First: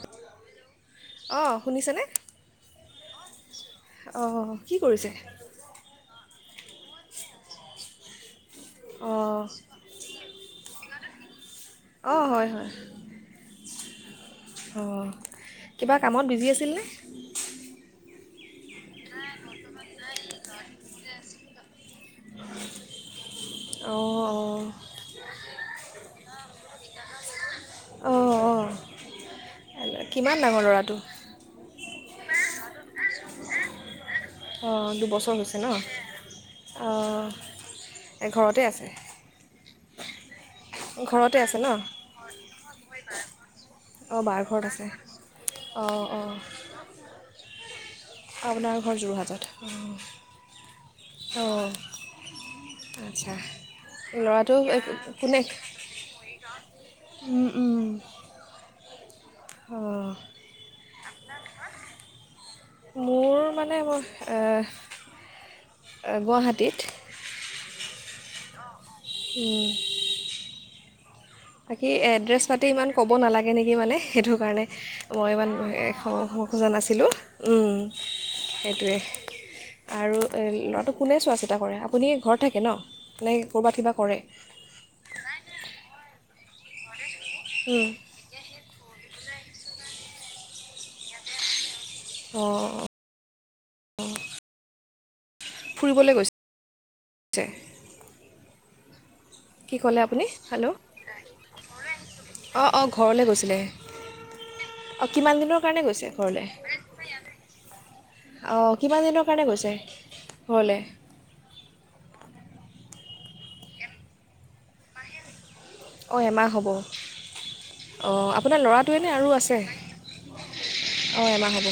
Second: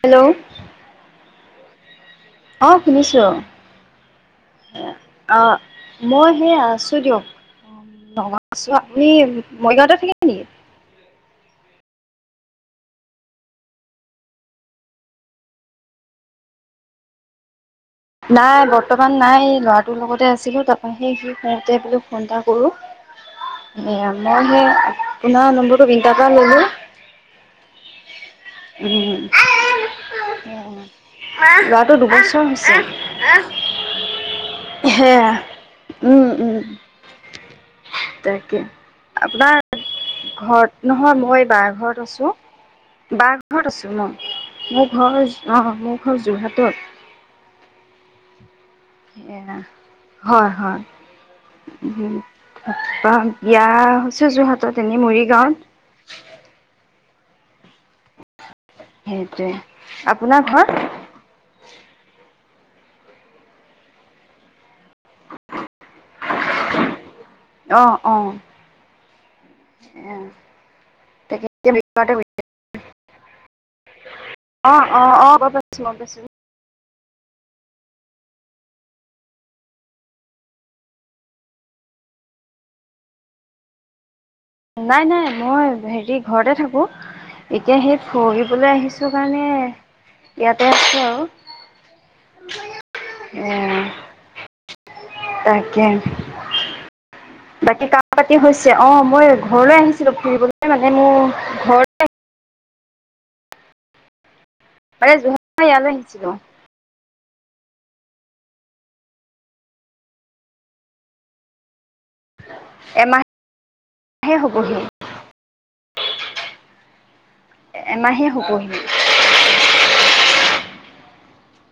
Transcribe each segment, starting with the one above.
Hello অঁ শুনিছেনে অ' শুনিছো। অঁ কি কৰিছে অ, মই এ, আছো দিয়ক। [unintelligible] আছো, আপুনি অঁ মৰিগাঁওতে থাকে নেকি? অ', হয়, হয়, অ', কিবা কামত বিজি আছিলনে? নাই ব বৰ্তমান নাই ল'ৰাটোৰ লগতে আছিলো তাৰপৰা সেই সি শুওঁতে বো ফোন এটা কৰো মই অঁ অঁ সেই আপোনাৰ নম্বৰটো বিনিতাৰ পৰা ললো অঁ অঁ কিমান ডাঙৰ ল'ৰাটো উ ল টো দুবছৰ হৈছে। আহ অঁ দুবছৰ হৈছে ন উম অঁ তাকে ঘৰতে আছে আপোনাৰ ঘৰত নহয় ঘৰতে মই আছে বা ন ঘৰত আছো বা ঘৰত আছো অঁ মই বাৰ ঘৰত আছে মোৰ ঘৰ অ মোৰ অঁ ঘৰ অঁ যোৰহাটত আপোনাৰ ঘৰ যোৰহাটত [unintelligible] উ, অঁ অহ, আচ্ছা বিয়া হৈছে ল'ৰাটো এ, যোৰহাটত এনে কোনে মৰিগাঁৱত। উম, উম। সেইটোৱে অঁ আপোনাৰ ঘৰ? মোৰ মানে মোহ এহ, এ, গুৱাহাটীত। অ', অ'। উম, এ, অ'। বাকী এড্ৰেছ পাতি ইমান ক'ব নালাগ তেনেকে মানে সেইটো কাৰণে অ অ অ মই ইমান গম পাইছো এ, গম পাইছো খ-খোজা নাছি দিলোঁ উম, সেইটোৱে আৰু এ, ল'ৰাটো কোনে চোৱা চিতা কৰে, আপুনি ঘৰত থাকে ন' নে ক'ৰবাত কিবা কৰে? নাই নাই মই হেৰি ঘৰতে থাকো। এতিয়া হেই ফহিবলৈ আহিছোঁ কাৰণে এ, ইয়াতে আছোঁ আৰু। অ', এ অ'। তাকে। বাকী [unintelligible] হৈছ ছে, অ', মই কি ঘৰলৈ ক'লে আহিছিলোঁ আপুনি ফুৰিবলৈ, মানে মোৰ ঘৰতে অ', অ', ঘৰলে গৈছিলে। অঁ মানে কিমান যোৰহাটৰ দিনৰ পৰা কাৰণে ইয়ালৈ গৈছে আহিছিলো ঘৰলে? অঁ কিমান দিনৰ কাৰণে গৈছে ঘৰলে? এমাহ হে হ'বহি। অ', এমাহ হ'ব। এমাহে অঁ আপোনাৰ হ'বহি লৰাটোৱেনে আৰু আছে? অঁ এমাহ হব।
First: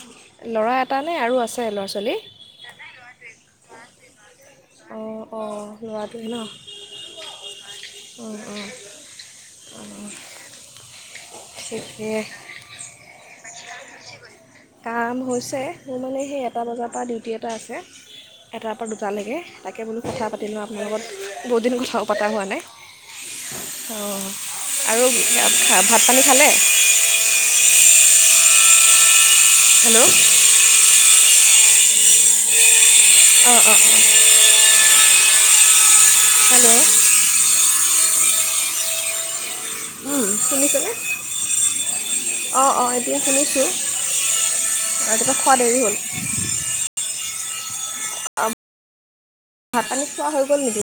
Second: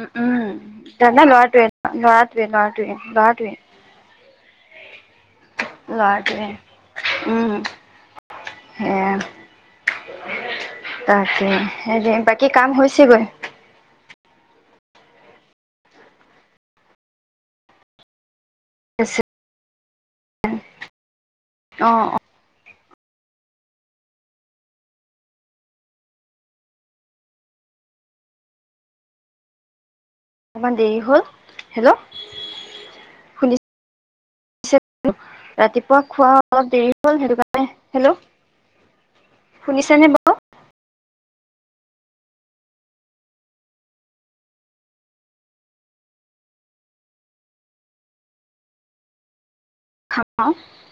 উম্ উম্ ল'ৰা এটা নে [unintelligible] আৰু আছে ল'ৰা ছোৱালী লৰাটোৱে, লৰাটোৱে, লৰাটোৱে। অঁ অঁ লৰাটোৱে। উম্। উম, উম, উম। তাকে। [unintelligible] বাকী কাম হৈছে গৈ। কাম হৈছে। মোৰ মানে সেই এটা বজাৰ পৰা ডিউটি এটা আছে। এটাৰ পৰা দুটালৈকে, তাকে বুলো কথা পাতি লওঁ আপোনাৰ লগত। বহুত দিন অ কথাও পতা হোৱা নাই। অঁ আৰু ভাত পানী খালে? হেল্ল' অকণমান দেৰি হ'ল। হেল্ল! অ', অ'। ৰাতি পুৱা খোৱা অলপ দেৰি হ'ল, সেইটো কাৰণ হেল্ল? শুনিছেনে বাৰু? শুনিছেনে? অ', অ', এতিয়া শুনিছোঁ। ৰাতিপুৱা খোৱা দেৰি হ'ল। ভাত-পানী খোৱা হৈ খাম গল নেকি?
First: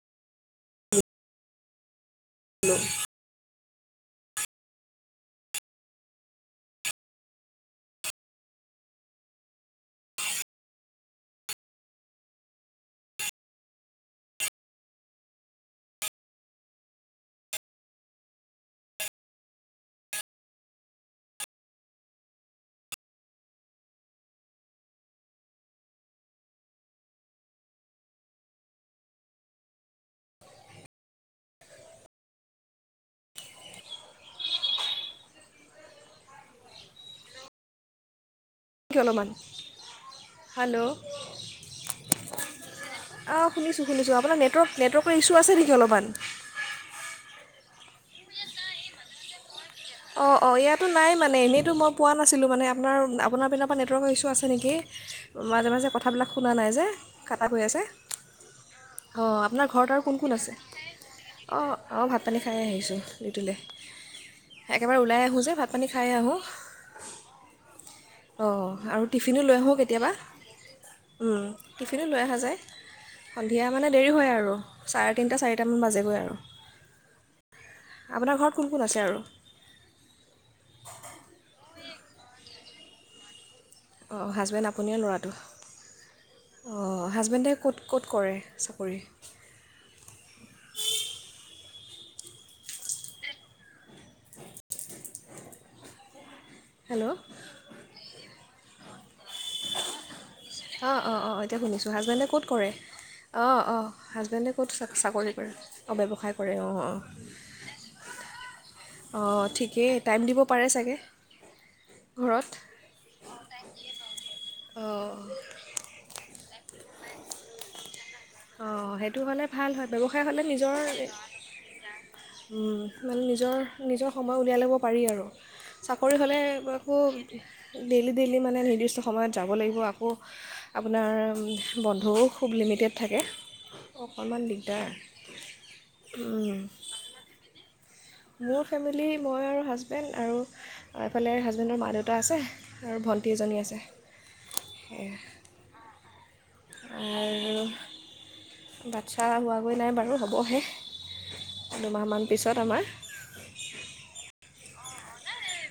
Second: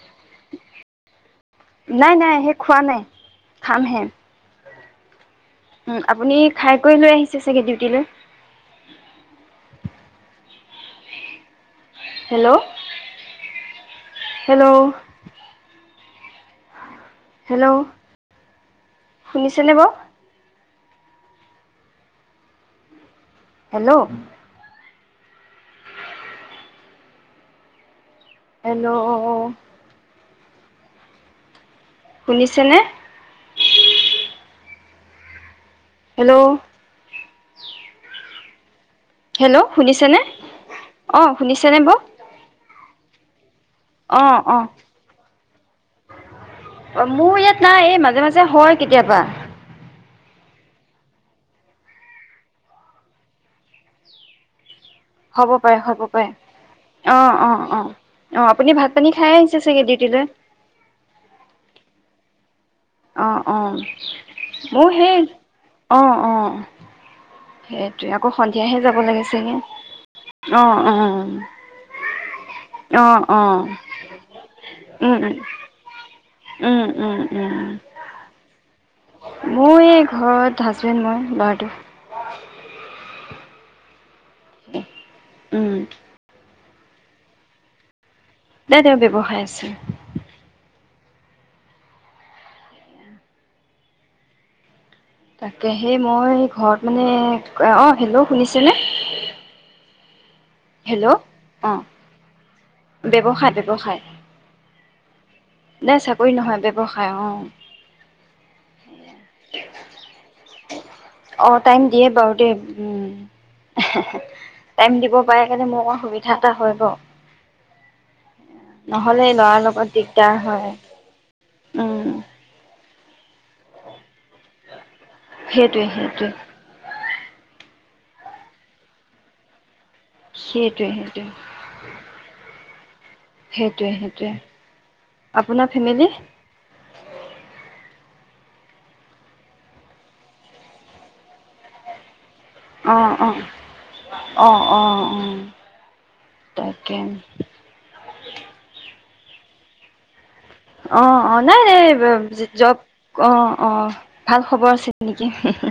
নাই, নাই, শেষ হোৱা নাই। খাম হে। উম্। আপুনি খাই-কৰি লৈ আহিছে চাগে ডিউটি লৈ। হেল্ল? হেল্ল? হেল্ল? শুনিছেনে বাৰু? হেল্ল! হেল্ল? শুনিছেনে? হেল্ল' অলপমান হেল্ল! শুনিছেনে? অ', শুনিছেনে বৌ? অহ। শুনিছোঁ শুনিছোঁ। আপোনাৰ নেটৱৰ্ক নেটৱৰ্কৰ ইছ্যু আছে নেকি অলপমান? মোৰ ইয়াত নাই এই মাজে মাজে হয় কেতিয়াবা। অঁ অঁ। ইয়াতো নাই মানে। এনেতো মই পোৱা নাছিলোঁ মানে। আপোনাৰ আপোনাৰ পিনৰ পৰা নেটৱৰ্কৰ ইছ্যু আছে নেকি। হ'ব মাজে পাৰে মাজে হ'ব পাৰে কথা-বিলাক শুনা নাই যে। অ কতা অ গৈ অ আছে। অ আপুনি ভাত পানী খাই অ' আহিছে আপোনাৰ চাগে ঘৰত আৰু কোন ডিউটিলৈ কোন আছে? অ' অ' ভাত। পানী খাই আহিছোঁ অ এইটোলে। অ মোৰ একেবাৰে সেই ওলাই আহোঁ যে ভাত পানী অ খাই অ আহোঁ। সেইটোৱে আকৌ অ', সন্ধিয়াহে যাব আৰু লাগে টিফিনো চাগে লৈ আহোঁ কেতিয়াবা। অ অ উম, টিফিনো লৈ আহা যায়। অ অ সন্ধিয়া মানে দেৰি হয় আৰু চাৰে তিনিটা- চাৰিটামান বাজে। উম-উম- উম আপোনাৰ ঘৰত কোন কোন আছে আৰু ময়ে ঘৰত হাজবেণ্ড মই বাৰতো ও হাচবেণ্ড, আপুনি আৰু লৰাটো। উম অ' হাজবেণ্ডে কত কত কৰে নে তেওঁৰ চাকৰি ব্যৱসায় আছে। তাকেহে মই ঘৰত মানে হেল্ল' অ' হেল্ল শুনিছা কেলে? অ'- অ'-অ' এতিয়া অ শুনিছোঁ হাজবেণ্ডে কত কৰে? ব্যৱসায় অ' -অ' ব্যৱসায় হাজবেণ্ডে কত চা-চাকৰি কৰে? নাই অ' চাকৰি ব্যৱসায় কৰে। নহয় অ'-অ'। ব্যৱসায় অ অ' ঠিকেই টাইম দিব পাৰে চাগে অ টাইম দিয়ে বাৰু ঘৰত দেই উম [inaudible] টাইম অঁ দিব ময় সুবিধা এটা হ'ব। অ' সেইটো হলে ভাল হয়, ব্যৱসায় দিগদাৰ হলে হয় নিজৰ উম [inaudible] উম মান নিজৰ-নিজৰ সময় উলিয়াই লব পাৰি আৰু। সেইটোৱে চাকৰি সেইটোৱে হ'লে ব-আকো ডেইলি -ডেইলি মানে নিৰ্দিষ্ট সময়ত যাব লাগিব আ ওহ্ সেইটোৱে আপোনাৰ সেইটোৱে উম বন্ধও খুব লিমিটেড থাকে, সেইটোৱে সেইটোৱে অকণমান দিগদাৰ। আপোনাৰ ফেমিলি উম মোৰ ফেমিলি, মই আৰু হাজবেণ্ড, আৰু এইফালে হাজবেণ্ডৰ মা দেউতা আছে। আৰু ভণ্টি এজনী আছে সেয়া অ'-অ'-অ'-অ'-অ' আৰু, বাচ্ছা হোৱা হৈ নাই বাৰু হ অ, অ, নাই, নাই পিছত জব, আমাৰ অ অ ভাল খবৰ আছে। নিকি, হু-হু।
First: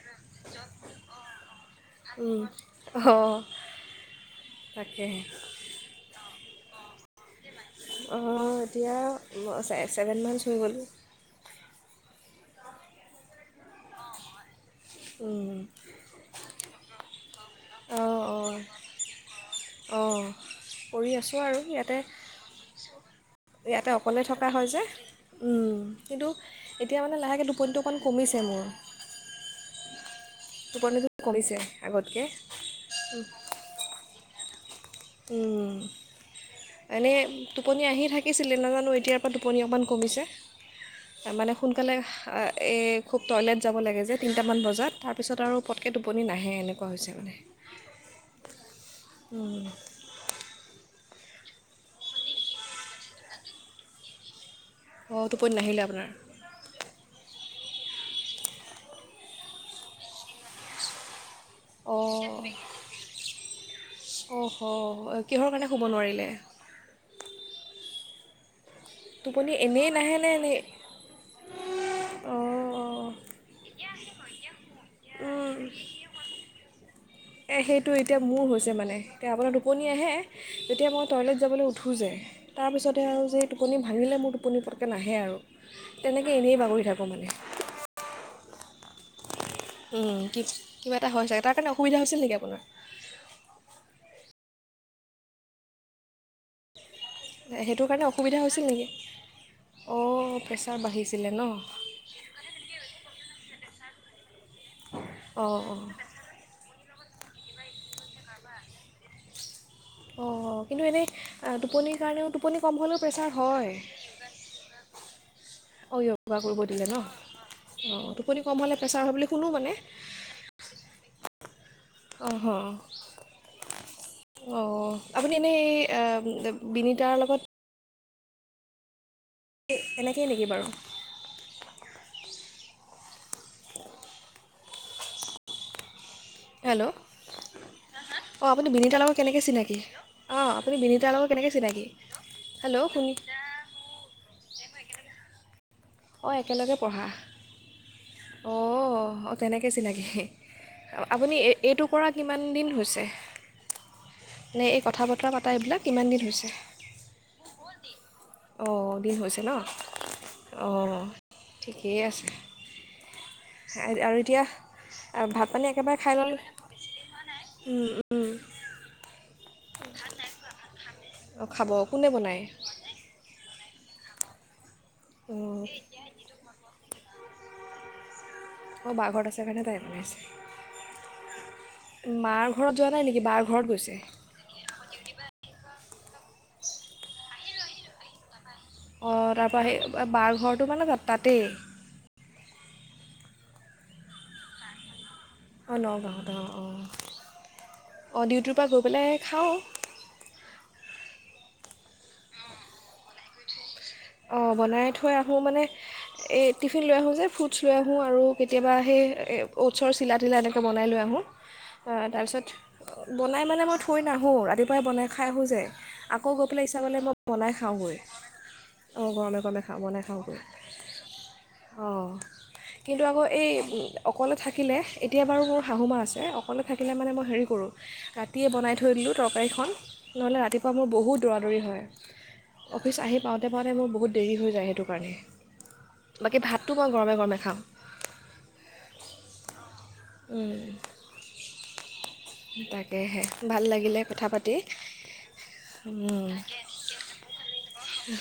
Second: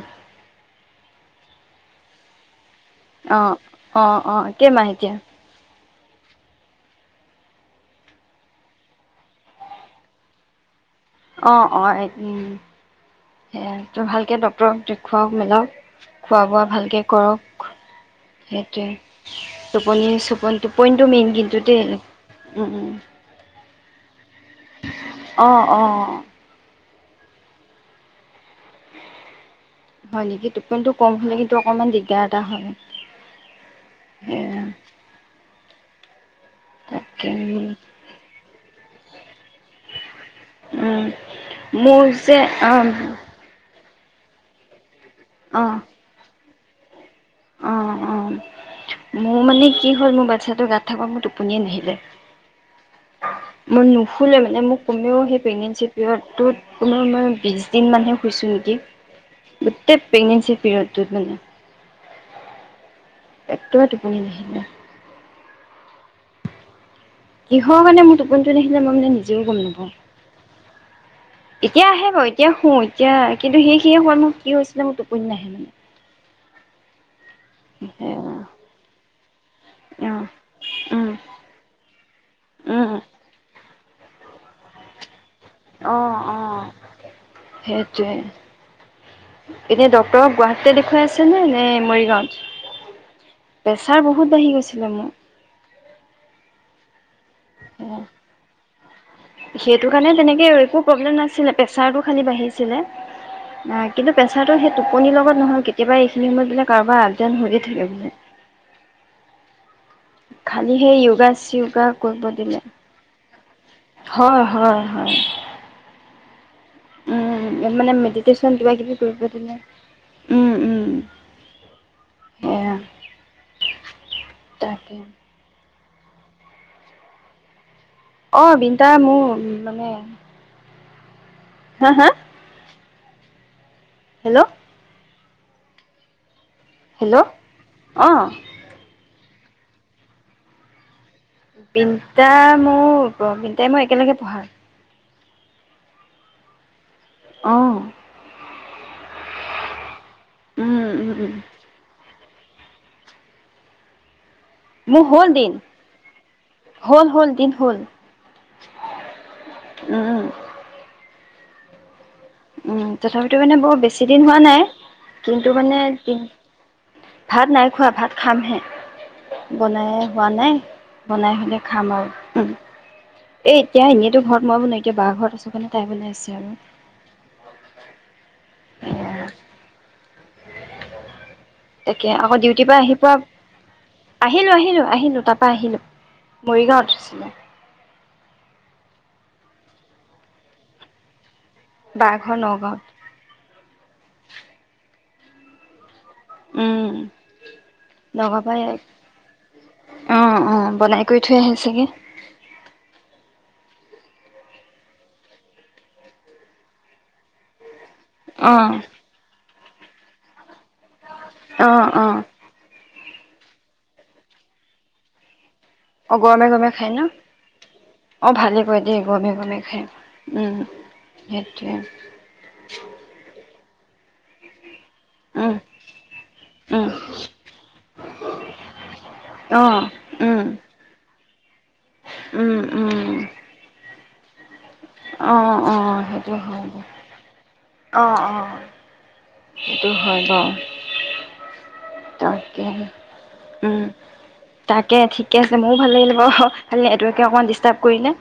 উম অ'- অ'- অ', কেইমাহ এতিয়া? তাকেহে অ', এতিয়া ছেভেন মন্স হৈ গল। অ'-অ'-এই-উম, সে তই ভালকে ডক্ উম দেখুৱাওক মেলাওক, খোৱা বোৱা ভালকে কৰক অঁ অঁ সেইটোৱেই। অঁ টোপনি-ছোপনি কৰি টোপনিটো মেইন আছোঁ কিন্তু আৰু দেই, ইয়াতে উম-উম। ইয়াতে অকলে থক বা হয় যে, উম, অঁ কিন্তু এতিয়া মানে লাহেকে দুপনিটো অকণ কমিছে মোৰ হয় নেকি? টোপনিটো কম হ'লে কিন্তু কমিছে অকমান দিগদাৰ আগতকৈ এটা হয়। [unintelligible] উমম এনেই তাকে টোপনি আহি থাকিছিলে নাজানো এতিয়াৰ পৰা টোপনি অকনমান কমিছে উম, মানে সোনকালে মোৰ যে আহ এই অঁ খুব টয়লেট যাব লাগে তিনিটামান বজাত তাৰপিছত আৰু পটকে টোপনি নাই। হে এনেকুৱা হৈছে মানে। অ অ, মোৰ উম। মানে কি হল মোৰ বাচ্ছাটো গাত থাকক মোৰ টোপনিয়ে নাহিলে। মই নুশুলে মানে মোক কমেও অঁ সেই টোপনি নাহিলে প্ৰেগনেঞ্চি আপোনাৰ পিৰিয়ডটোত, পুণৰ মানে [unintelligible] তিন মাহহে শুইছো নেকি। গোটেই প্ৰেগনেঞ্চি পিৰিয়ডত মানে। অঁ। একেবাৰে টোপনি অঁ হ নাহিলে। কিহৰ কাৰণে শুব নোৱাৰিলে কিহৰ কাৰণে মোৰ [unintelligible] কোনজনী - মই মানে নিজেও টোপনি গম এনেই নাহেনে এনেই নাপাওঁ। এতিয়া আহে বাৰু এতিয়া অঁ শুওঁ এতিয়া কিন্তু সেই কি হল মোৰ, কি হৈছে মোৰ টোপনি নাহে মানে এ সেইটো এতিয়া অ' মোৰ হৈছে মানে। আপোনাৰ টোপনি আহে, যেতিয়া মই উম টয়লেট যাবলৈ উঠো যে, তাৰ উম পিছতে আৰু যে এই টোপনি ভাঙিলে মোৰ টোপনি পতকে নাহে আৰু অ' তেনেকৈ এনেই অ'। বাগৰি থাকোঁ মানে সেইটোৱে এতিয়া ডক্তৰক কি গুৱাহাটতে কিবা দেখুৱাই এটা আছে হয় নে চাগে তাৰ নে কাৰণে অসুবিধা হৈছিল নেকি আপোনাৰ মৰিগাঁৱত? প্ৰেচাৰ বহুত বাঢ়ি গৈছে। [unintelligible] সেইটোৰ কাৰণে অসুবিধা হৈছিল নেকি? সেইটো কাৰণে অঁ তেনেকে প্ৰেছাৰ একো প্ৰব্লেম বাঢ়িছিলে ন নাছিলে, প্ৰেছাৰটো খালি বাঢ়িছিলে। এহ, কিন্তু প্ৰেছাৰটো সেই টোপনিৰ লগত অঁ নহল অঁ কেতিয়াবা এইখিনি সময়ত বোলে কাৰোবাৰ আপ দাউন হৈয়ে থাকে বোলে। অঁ খালি কিন্তু সেই এনেই য়োগা চিয়োগা টোপনিৰ কৰিব কাৰণেও, দিলে। টোপনি কম হলেও প্ৰেছাৰ হয় হয় হয় হয় কিবা কৰিব দিলে ন ও, মানে অঁ টোপনি কম মেডিটেশ্যন কিবা হ'লে কিবি প্ৰেছাৰ হয় কৰিব বুলি শুনো দিলে। মানে উম উম। উমহু সেয়া। অ তাকে আপুনি এনে এই এম বিনীতাৰ লগত অ বিন্তা মো এ এনেকেই নেকি বাৰু? হা হা হেল্ল হেল্ল অ আপুনি বিনীতাৰ লগত কেনেকে চিনাকি অঁ আপুনি বিনিতাৰ লগত কেনেকৈ চিনাকি বিন্টা মো হেল্ল' শুনি ব বিন্টাই মই একেলগে পঢ়া অ একেলগে পঢ়া অঁ অঁঅঁঅ অঁ তেনেকৈ চিনাকি হি উম উম উম। আপুনি এই এইটো কৰা কিমান দিন হৈছে? নে এই কথা মোৰ হ'ল বতৰা পতা দিন এইবিলাক কিমান দিন হৈছে? হ'ল হ'ল দিন হ'ল। অ, দিন হৈছে ন। উম উম অ', ঠিকেই আছে। উম তথাপিতো মানে বৰ আ- বেছি আৰু দিন হোৱা এতিয়া নাই, আ, ভাত কিন্তু পানী মানে একেবাৰে খাই কিন ল'লে ভাত নাই উম, খোৱা ভাত উম। খামহে। বনাই হোৱা নাই বনাই অঁ হলে খাব খাম কোনে আৰু বনায় উম এ, এতিয়া এনেইতো ঘৰত মই বনাই এতিয়া বা ঘৰত আছো অঁ, কানে তাই বনাই আছে আৰু। এ অ বাঘৰত আছে কাৰনে তাই বনাইছে তেকে আকৌ মাৰ ডিউটি ঘৰত পা যোৱা আহি নাই পোৱা, নেকি বাৰ ঘৰত গৈছে আহিলো আহিলো আহিলো তাপা আহিলো। মৰিগাওঁ আঁছিলে। অঁ তাৰপৰা হে এ বা-বাৰ ঘৰটো মানে তা তাতেই বা ঘৰ নগাঁৱত। অ নগাঁৱত। অঁ অঁ উম অঁ ডিউটিৰ লগপাই পৰা গৈ পেলাই খাওঁ অ উ বনাই কৰি থৈ আহি ছেগে অ বনাই থৈ আহো মানে, এই টিফিন লৈ আহো যে ফ্ৰুটছ লৈ আহো হো আৰু অ কেতিয়াবা হেই এ অউটচছৰ চিলা তিলা দে বনাই লৈ আহোঁ অ আ অ তাপিছত বনাই মানে মই থৈ নাহোঁ ৰাতিপুৱাই বনাই খাই আহো যে অ আকৌ গৈ গৰমে পেলাই গৰমে ইচ্ছা খায় গলে মই বনাই খাওঁগৈ। এই অঁ গমে গৰমে গমে গৰমে খাওঁ খায়, বনাই খাওঁগৈ উম হেটোৱে অঁ কিন্তু আকৌ এই উম অকলে থাকিলে এতিয়া বাৰু উম মোৰ শাহু মা আছে, অকলে উম থাকিলে মানে মই হেৰি কৰোঁ, ৰাতিয়ে বনাই থৈ দিলো অ তৰকাৰীখন, নহলে উম ৰাতিপুৱা মোৰ বহুত দৌৰা দৌৰি হয়। উম অফিচ আহি উম। পাওঁতে পাওঁতে মোৰ বহুত দেৰি হৈ যায় সেইটো কাৰণে অ' অ' সেইটো বাকী হয় ভাতটো বাৰু। মই গৰমে গৰমে খাওঁ অ' অ', সেইটো হয় উম, বাৰু। তাকেহে, ভাল উম লাগিলে কথা পাতি তাকে ঠিকে আছে ময়ো ভাল লাগিলে উম, বাৰু, খালি নেটৱৰ্কে অকণমান ডিষ্টাৰ্ব কৰিলে,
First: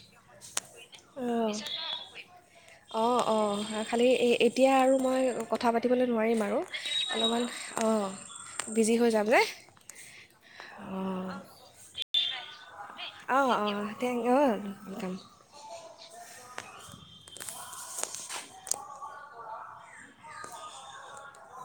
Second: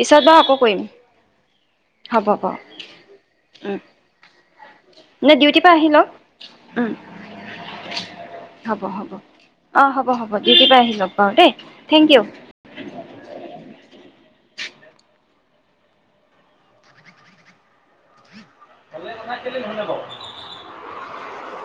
পিছত বাৰু আকৌ কৰিম। অ', পিছত বাৰু আকৌ হ'ব বাৰু কৰিম। অ' উম, অ' খালী এ এই এতিয়া আৰু মই নে ডিউটিৰ কথা পৰা আহি লওক পাতিবলৈ নোৱাৰিম আৰু উম, অলমান অ'। হ'ব হ'ব। অ', হ'ব হ'ব, ডিউটিপা আহি লওক বাৰু দেই, থেংক ইউ। অ' অ' ঠেং অ' কাম [unintelligible]